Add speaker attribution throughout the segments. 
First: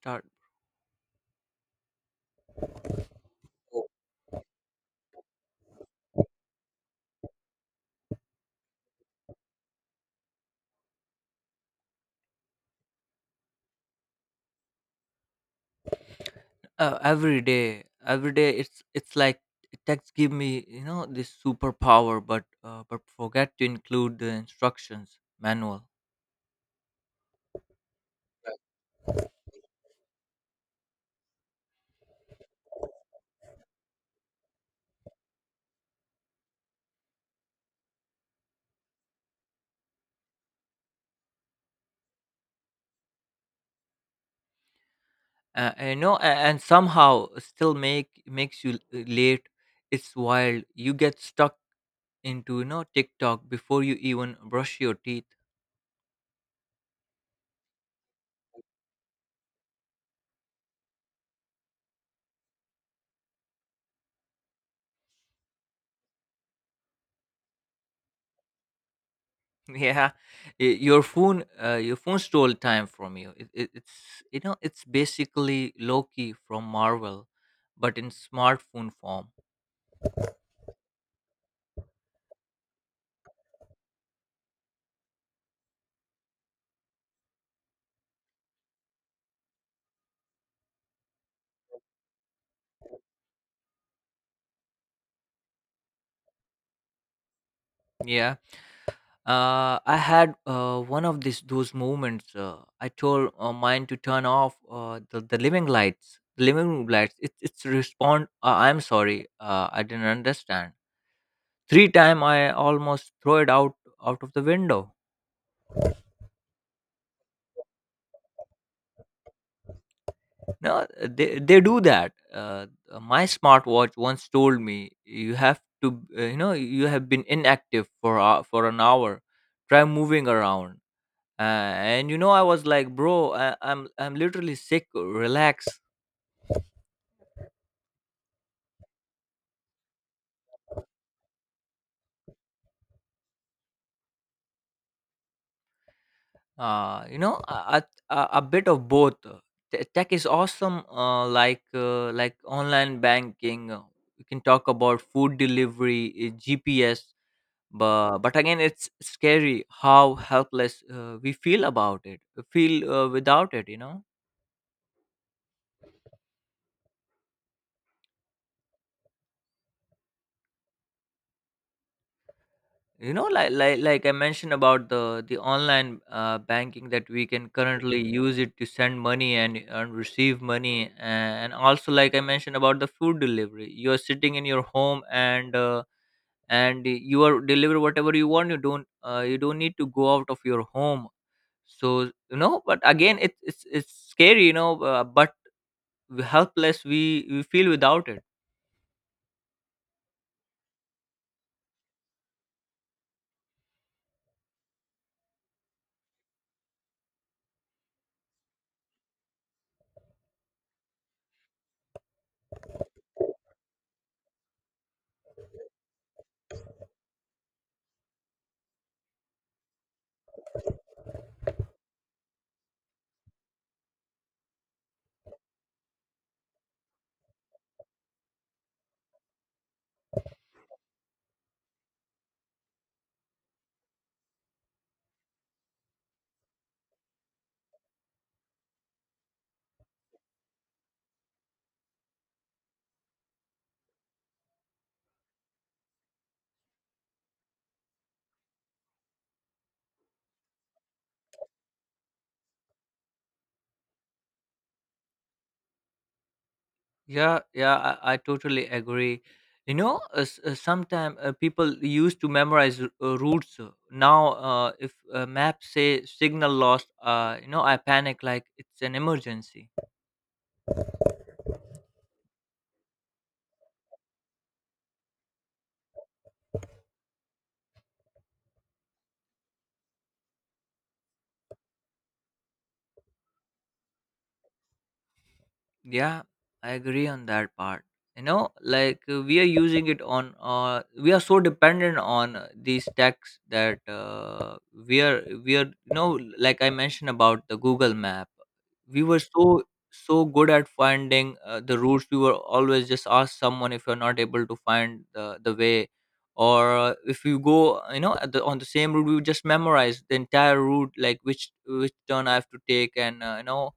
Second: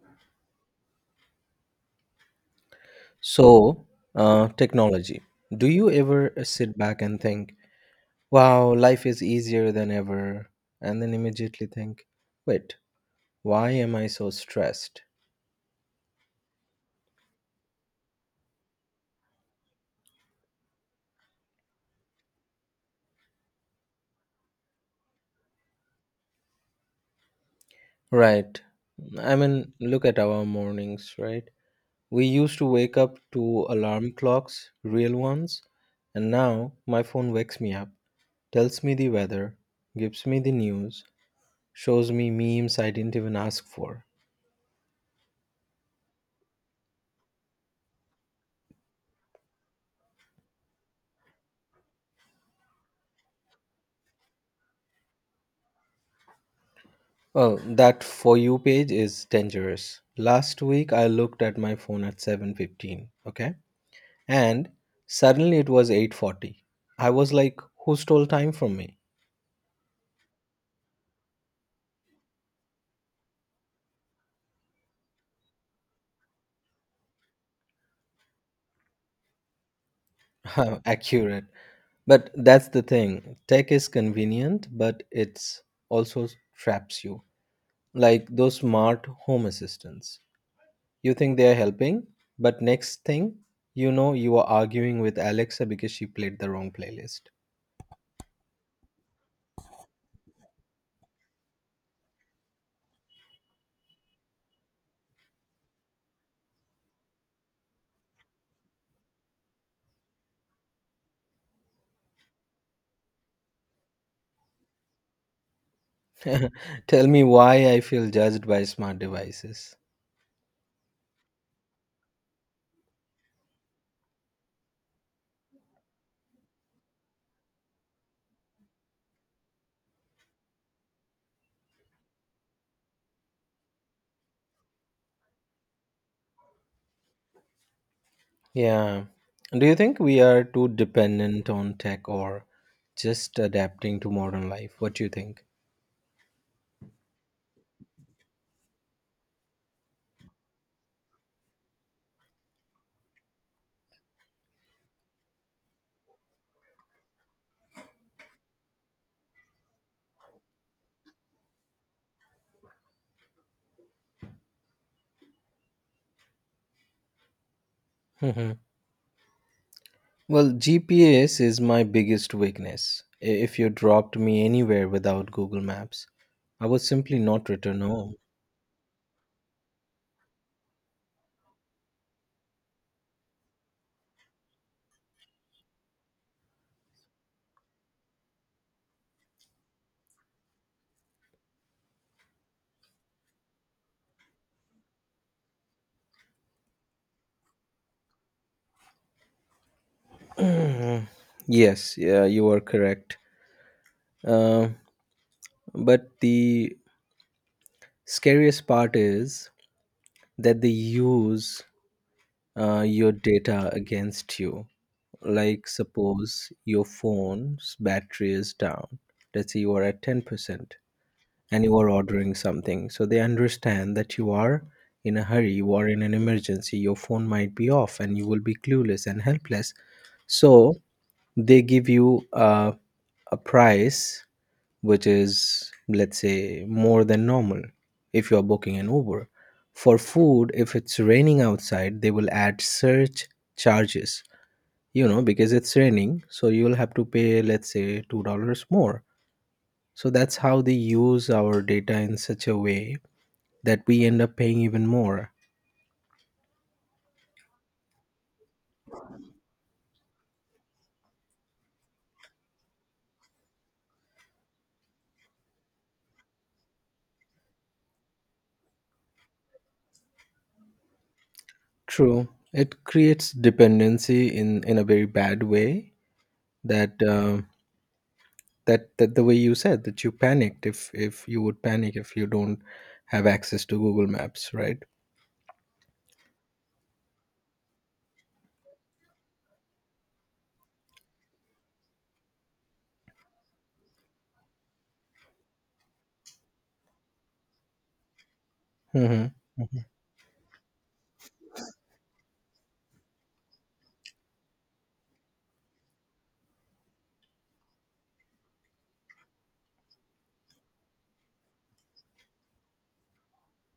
Speaker 1: Start.
Speaker 2: So,
Speaker 1: Oh,
Speaker 2: technology. Do you ever sit back and think, wow, life is easier than ever? And then immediately think, wait, why am I so stressed?
Speaker 1: Every day, it's like text give me this superpower, but forget to include the instructions manual.
Speaker 2: Right.
Speaker 1: Right.
Speaker 2: I mean, look at our mornings, right? We used to wake up to alarm clocks, real ones, and now my phone wakes me up, tells me the weather, gives me the news, shows me memes I didn't even ask for.
Speaker 1: And somehow still makes you late. It's wild, you get stuck into, TikTok before you even brush your teeth.
Speaker 2: Oh, that for you page is dangerous. Last week I looked at my phone at 7:15, okay? And suddenly it was 8:40. I was like, who stole time from me?
Speaker 1: Yeah, your phone, your phone stole time from you. It's it's basically Loki from Marvel, but in smartphone form.
Speaker 2: Accurate. But that's the thing. Tech is convenient, but it's also traps you. Like those smart home assistants. You think they are helping, but next thing, you know you are arguing with Alexa because she played the wrong playlist.
Speaker 1: Yeah. I had one of these those moments. I told mine to turn off the living room lights. It, it's respond. I'm sorry. I didn't understand. Three time I almost throw it out out of the window.
Speaker 2: Tell me why I feel judged by smart devices.
Speaker 1: No, they do that. My smartwatch once told me you have to. You have been inactive for an hour. Try moving around, and I was like, bro, i'm literally sick, relax.
Speaker 2: Yeah. Do you think we are too dependent on tech or just adapting to modern life? What do you think?
Speaker 1: uh you know a, a bit of both. Tech is awesome, like online banking, you can talk about food delivery, GPS. But again, it's scary how helpless we feel about it, feel without it, you know.
Speaker 2: Mhm. Well, GPS is my biggest weakness.
Speaker 1: you know like
Speaker 2: If you
Speaker 1: like, like I
Speaker 2: dropped me
Speaker 1: mentioned
Speaker 2: anywhere
Speaker 1: about the
Speaker 2: without
Speaker 1: the
Speaker 2: Google
Speaker 1: online
Speaker 2: Maps, I would
Speaker 1: banking, that
Speaker 2: simply
Speaker 1: we can
Speaker 2: not return
Speaker 1: currently
Speaker 2: home.
Speaker 1: use it to send money and, receive money, and also like I mentioned about the food delivery. You're sitting in your home, and and you are deliver whatever you want, you don't, you don't need to go out of your home. So, you know, but again, it's scary, you know, but helpless we feel without it.
Speaker 2: Mm, yes, yeah, you are correct. Uh, but the scariest part is that they use your data against you. Like suppose your phone's battery is down, let's say you are at 10%, and you are ordering something, so they understand that you are in a hurry, you are in an emergency, your phone might be off and you will be clueless and helpless. So they give you a price, which is, let's say, more than normal. If you are booking an uber for food, if it's raining outside, they will add surge charges, because it's raining, so you'll have to pay, let's say, $2 more. So that's how they use our data in such a way that we end up paying even more.
Speaker 1: Yeah, yeah, I totally agree. You know, sometimes people used to memorize routes. Now, if maps say signal lost, you know, I panic like it's an emergency.
Speaker 2: True, it creates dependency in a very bad way. That that the way you said that you panicked, if you would panic, if you don't have access to Google Maps, right?
Speaker 1: Yeah, I agree on that part. You know, like we are using it on, we are so dependent on these techs that you know, like I mentioned about the Google Map, we were
Speaker 2: Hmm.
Speaker 1: so so good at finding the routes. We were always just ask someone if you're not able to find the way, or if you go, you know, at the, on the same route, we would just memorize the entire route, like which turn I have to take, and you know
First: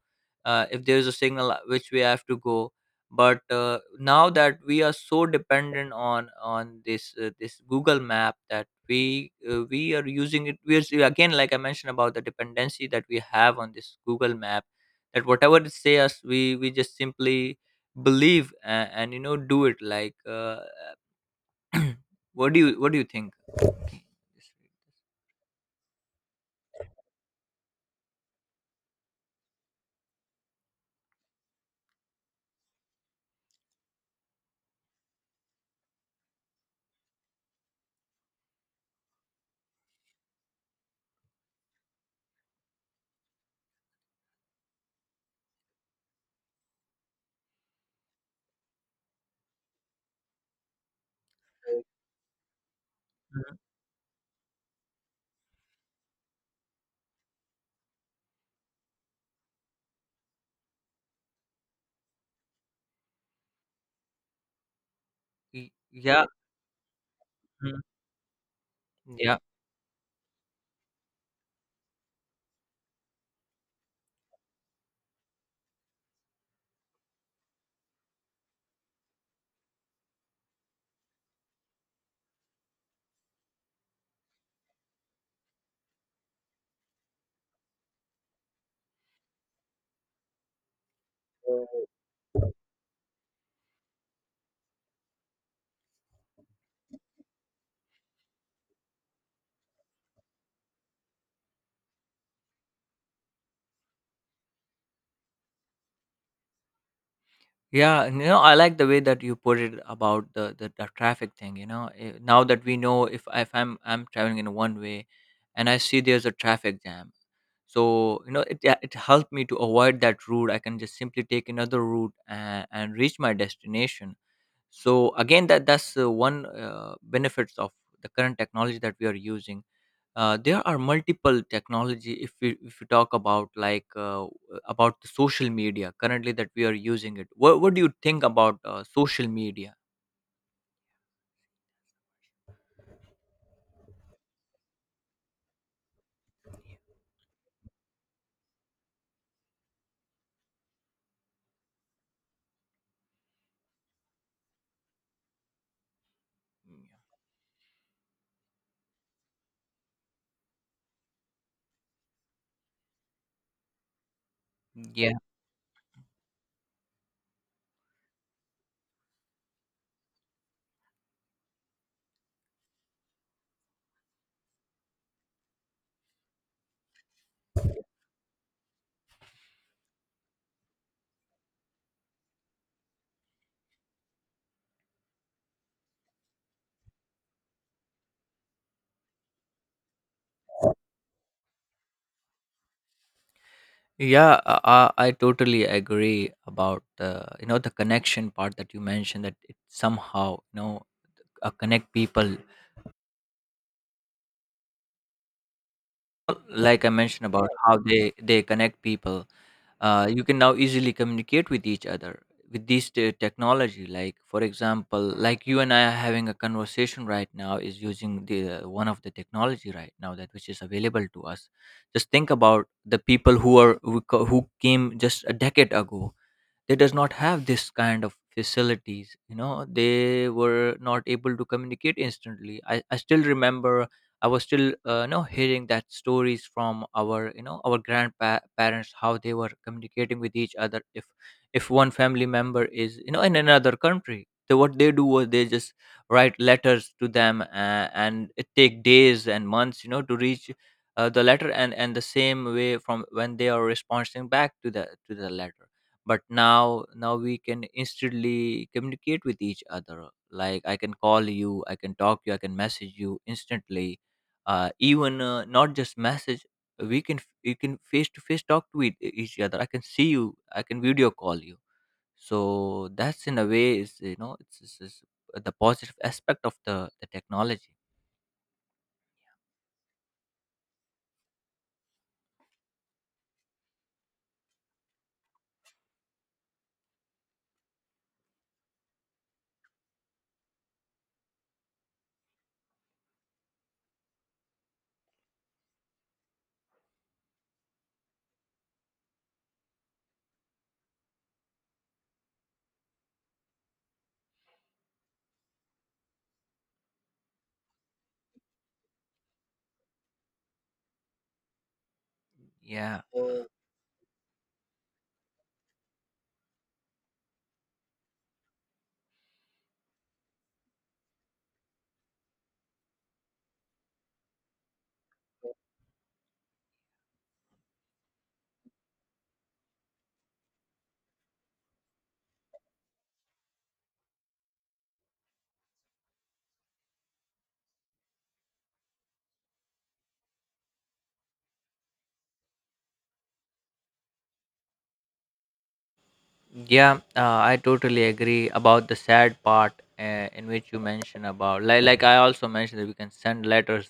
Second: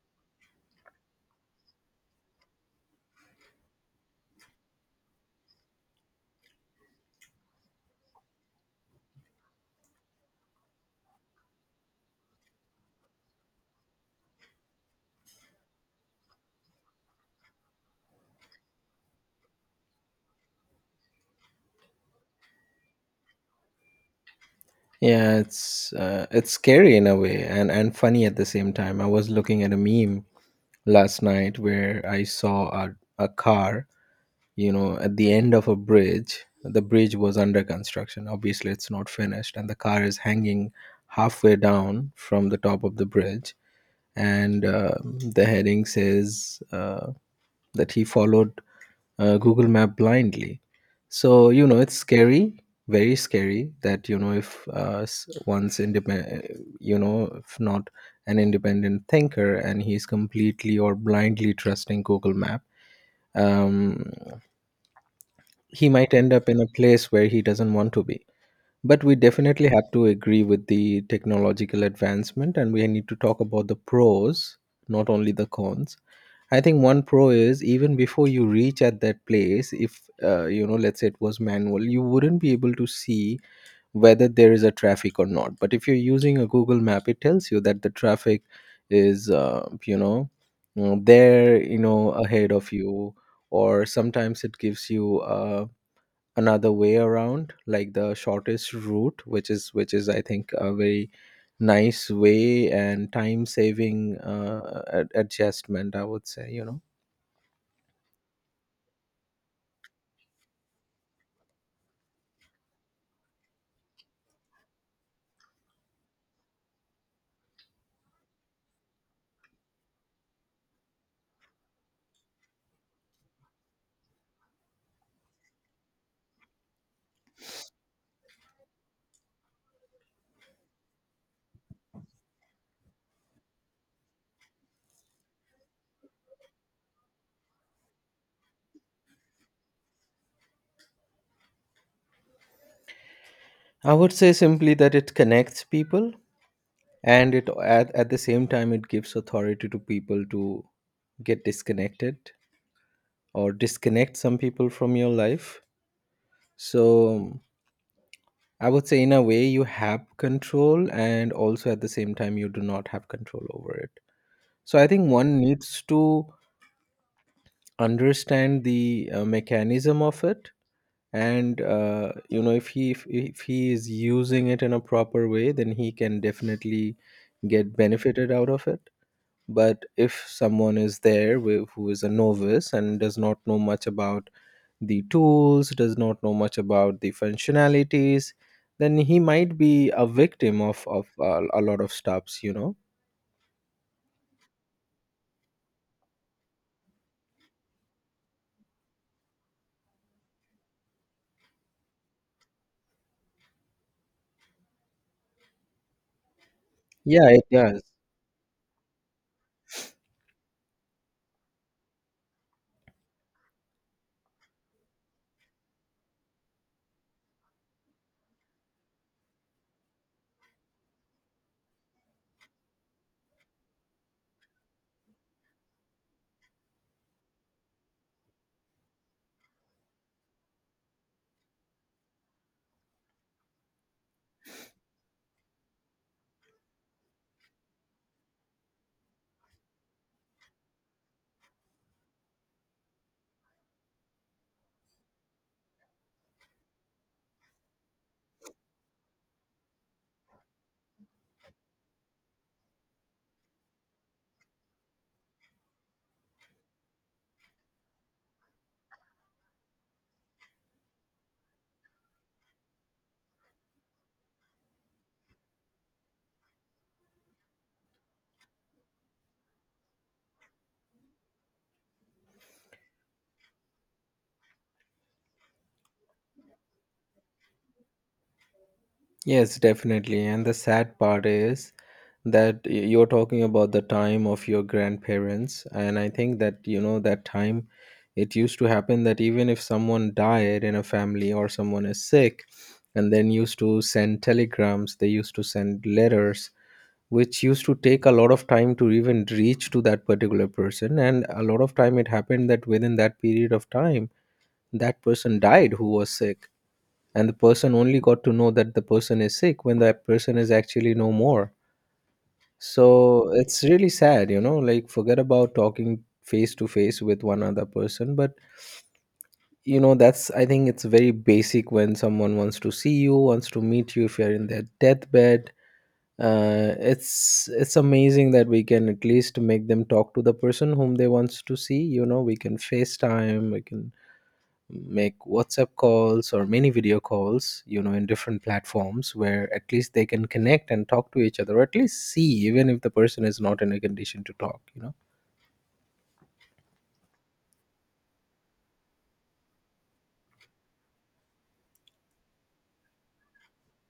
Speaker 1: if there is a signal which we have to go. But now that we are so dependent on this, this Google Map, that we, we are using it, we are again like I mentioned about the dependency that we have on this Google Map, that whatever it say us, we just simply believe and, do it, like, what do you think? Okay.
Speaker 2: Yeah, it's it's scary in a way, and funny at the same time. I was looking at a meme last night, where I saw a car, at the end of a bridge. The bridge was under construction. Obviously, it's not finished, and the car is hanging halfway down from the top of the bridge. And the heading says that he followed Google Map blindly. So, you know, it's scary, very
Speaker 1: Mhm.
Speaker 2: scary, that you know, if one's independent, you know, if not an independent thinker, and he's completely or blindly trusting Google Map, um, he might
Speaker 1: Yeah.
Speaker 2: end up in a place where he doesn't want to be. But we
Speaker 1: Mhm.
Speaker 2: definitely have to agree with the technological advancement, and we need to talk about the pros, not only the cons. I think one pro is, even before you reach at that place, if let's say it was manual, you wouldn't be able to see whether there is a traffic or not. But if you're using a Google Map, it tells you that the traffic is, there, ahead of you, or sometimes it gives you another way around, like the shortest route, which is I think a very nice way and time saving adjustment, I would say.
Speaker 1: Yeah, and, you know, I like the way that you put it about the traffic thing. You know, Eh, now that we know if I'm traveling in one way, and I see there's a traffic jam, so, you know, it, yeah, it helped me to avoid that route. I can just simply take another route and, reach my destination. So again, that's one benefits of the current technology that we are using. There are multiple technology. If we, if we talk about like, about the social media currently that we are using it, what do you think about social media?
Speaker 2: I would say simply that it connects people, and it, at the same time, it gives authority to people to get disconnected or disconnect some people from your life. So I would say in a way you have control, and also at the same time you do not have control over it. So I think
Speaker 1: Yeah.
Speaker 2: one needs to understand the mechanism of it, and you know, if he, if he is using it in a proper way, then he can definitely get benefited out of it. But if someone is there with, who is a novice and does not know much about the tools, does not know much about the functionalities, then he might be a victim of a lot of stops.
Speaker 1: Yeah. I totally agree about, you know, the connection part that you mentioned, that it somehow, you know, connect people. Well, like I mentioned
Speaker 2: Yeah, it
Speaker 1: about how
Speaker 2: does.
Speaker 1: they connect people, you can now easily communicate with each other with these technology. Like for example, like you and I are having a conversation right now is using the one of the technology right now that which is available to us. Just think about the people who are who, who came just a decade ago. They does not have this kind of facilities, you know, they were not able to communicate instantly. I still remember, I was still, you know, hearing that stories from our, you know, our grandparents, how they were communicating with each other. If one family member is, you know, in another country, so what they do was they just write letters to them, and it take days and months, you know, to reach the letter, and the same way from when they are responding back to the, to the letter. But now, now we can instantly communicate with each other. Like I can call you, I can talk you, I can message you instantly. Even not just message, we can you can face to face talk to each other. I can see you, I can video call you. So that's in a way, is, you know, it's the positive aspect of the technology.
Speaker 2: Yes, definitely. And the sad part is that you're talking about the time of your grandparents. And I think that, that time it used to happen that even if someone died in a family or someone is sick, and then used to send telegrams, they used to send letters, which used to take a lot of time to even reach to that particular person. And a lot of time it happened that within that period of time, that person died who was sick, and the person only got to know that the person is sick when that person is actually no more.
Speaker 1: Yeah.
Speaker 2: So it's really sad. Like, forget about talking face to face with one other person, but that's, I think, it's very basic. When someone wants to see you, wants to meet you, if you're in their deathbed, it's amazing that we can at least make them talk to the person whom they wants to see. We can facetime, we can make WhatsApp calls or many video calls, in different platforms, where at least they can connect and talk to each other, or at least see, even if the person is not in a condition to talk.
Speaker 1: Yeah, I totally agree about the sad part, in which you mentioned about, like I also mentioned, that we can send letters,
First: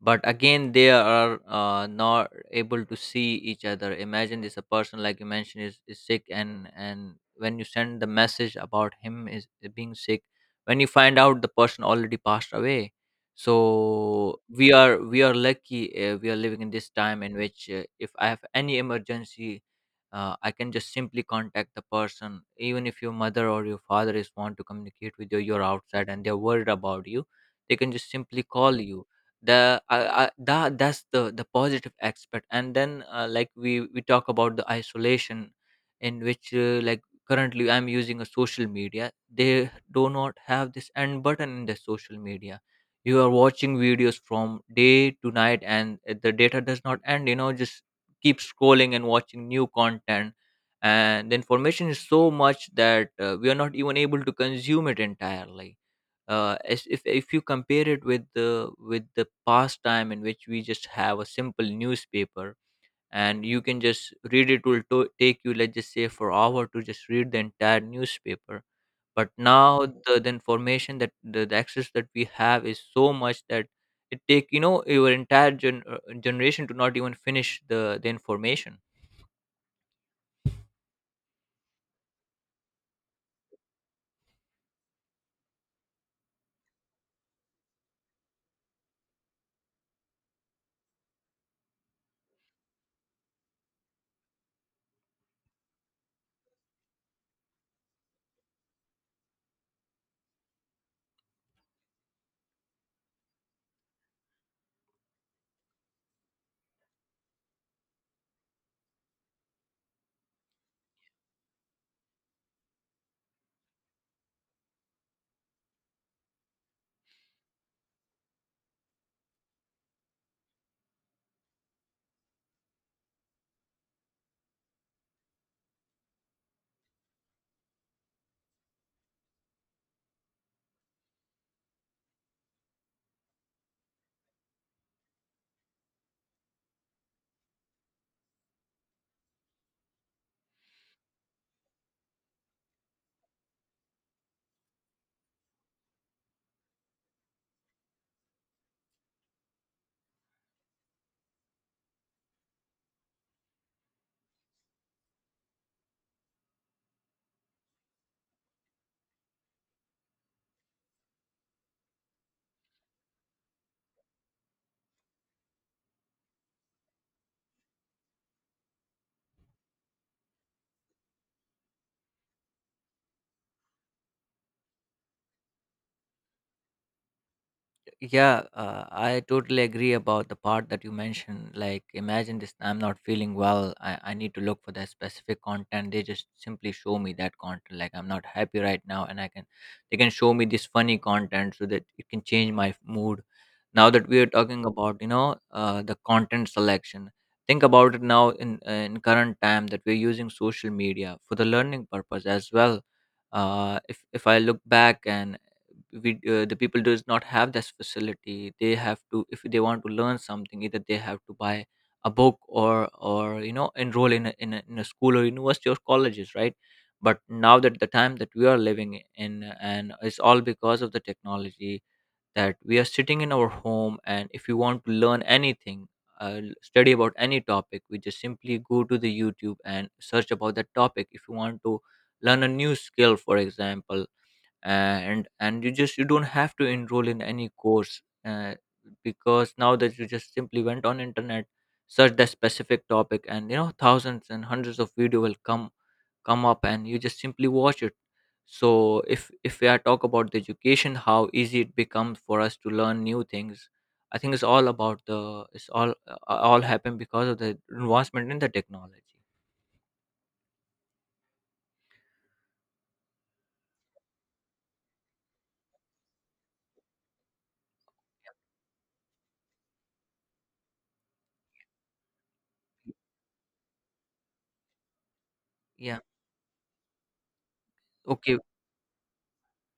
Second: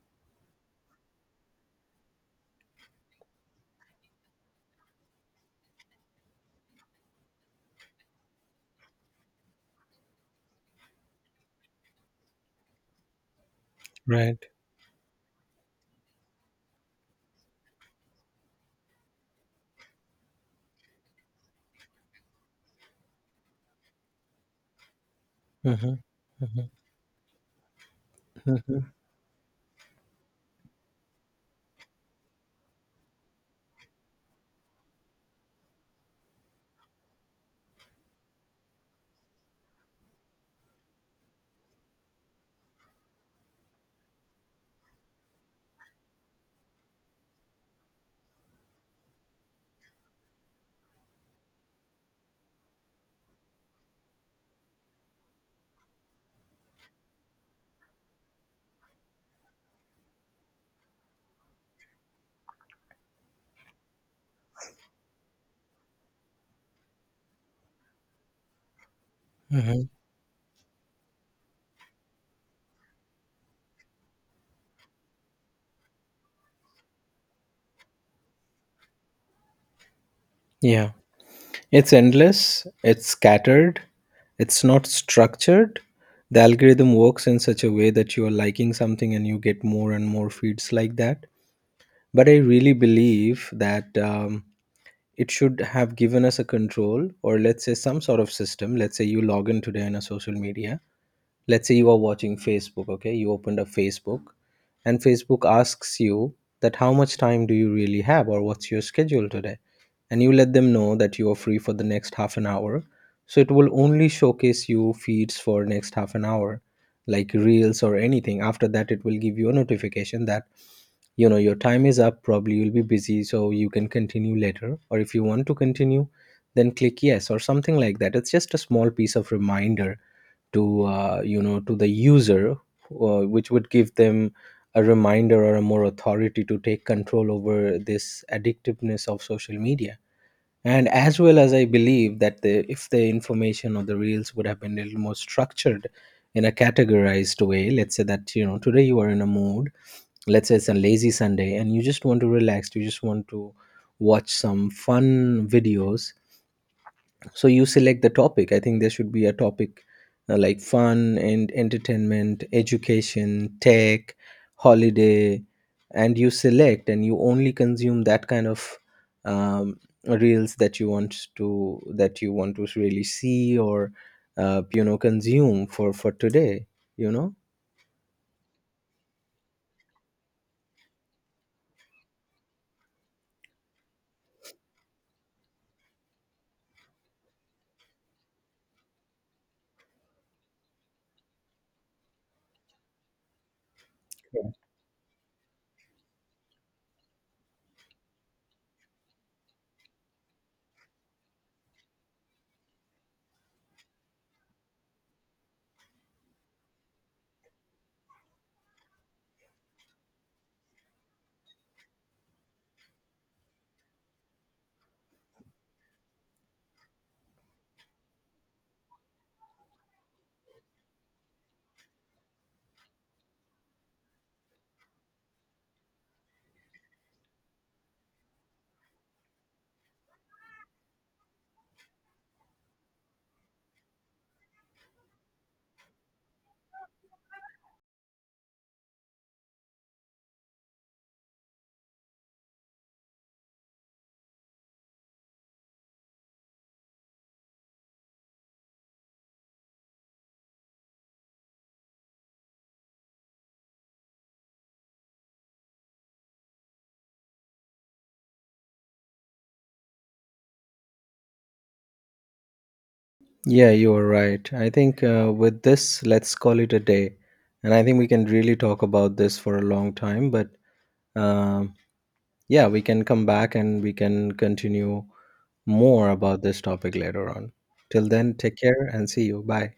Speaker 1: but again they are, not able to see each other. Imagine this, a person, like you mentioned, is sick, and when you send the message about him is being sick, when you find out the person already passed away. So
Speaker 2: Right.
Speaker 1: we are, we are lucky, we are living in this time in which, if I have any emergency, I can just simply contact the person. Even if your mother or your father is want to communicate with you, you're
Speaker 2: Mm-hmm.
Speaker 1: outside and they're
Speaker 2: Mm-hmm.
Speaker 1: worried about you, they can just simply call
Speaker 2: Mm-hmm.
Speaker 1: you. The that that's the positive aspect. And then, like we talk about the isolation, in which, like currently I'm using a social media. They do not have this end button in the social media. You are watching videos from day to night, and the data does not end, you know, just keep scrolling and watching new content. And the information is so much that, we are not even able to consume it entirely. As if you compare it with the, with the past time, in which we just have a simple newspaper, and you can just read it. Will take you, let's just say for hour, to just read the entire newspaper. But now
Speaker 2: Hmm.
Speaker 1: the information that the access that we have is so much that it take, you know, your entire generation to not even finish the information.
Speaker 2: Yeah. It's endless, it's scattered, it's not structured. The algorithm works in such a way that you are liking something and you get more and more feeds like that. But I really believe that. It should have given us a control, or let's say, some sort of system. Let's say you log in today on a social media, let's say you are watching Facebook. Okay, you opened up Facebook, and Facebook asks you that how much time do you really have, or what's your schedule today, and you let them know that you are free for the next half an hour. So it will only showcase you feeds for next half an hour, like reels or anything. After that, it will give you a notification that, you know, your time is up, probably you'll be busy, so you can continue later, or if you want to continue, then click yes or something like that. It's just a small piece of reminder to, to the user, which would give them a reminder or a more authority to take control over this addictiveness of social media. And as well as I believe that, if the information or the reels would have been a little more structured in a categorized way, let's say that, you know, today you are in a mood, let's say it's a lazy Sunday and you just want to relax, you just want to watch some fun videos, so you select the topic. I think there should be a topic, like fun and entertainment, education, tech, holiday, and you select and you only consume that kind of um, reels that you want to, really see, or you know, consume for today you know
Speaker 1: Yeah, I totally agree about the part that you mentioned. Like, imagine this, I'm not feeling well. I need to look for that specific content. They just simply show me that content. Like, I'm not happy right now, and I can, they can show me this funny content so that it can change my mood. Now that we are talking about, you know, the content selection, think about it now in current time, that we're using social media for the learning purpose as well. If I look back, and we, the people does not have this facility. They have to, if they want to learn something, either they have to buy a book, or, you know, enroll in a, in a school or university or colleges, right? But now that the time that we are living in, and it's all because of the technology, that we are sitting in our home, and if you want to learn anything, study about any topic, we just simply go to the YouTube and search about that topic. If you want to learn a new skill, for example, and you just, you don't have to enroll in any course, because now that you just simply went on internet, search that specific topic, and you know, thousands and hundreds of video will come up, and you just simply watch it. So if we are talk about the education, how easy it becomes for us to learn new things, I think it's all about the, it's all happened because of the advancement in the technology.
Speaker 2: Yeah, you are right. I think, with this, let's call it a day. And I think we can really talk about this for a long time. But um, yeah, we can come back and we can continue
Speaker 1: Yeah.
Speaker 2: more about this topic later on. Till then,
Speaker 1: Okay.
Speaker 2: take care and see you. Bye.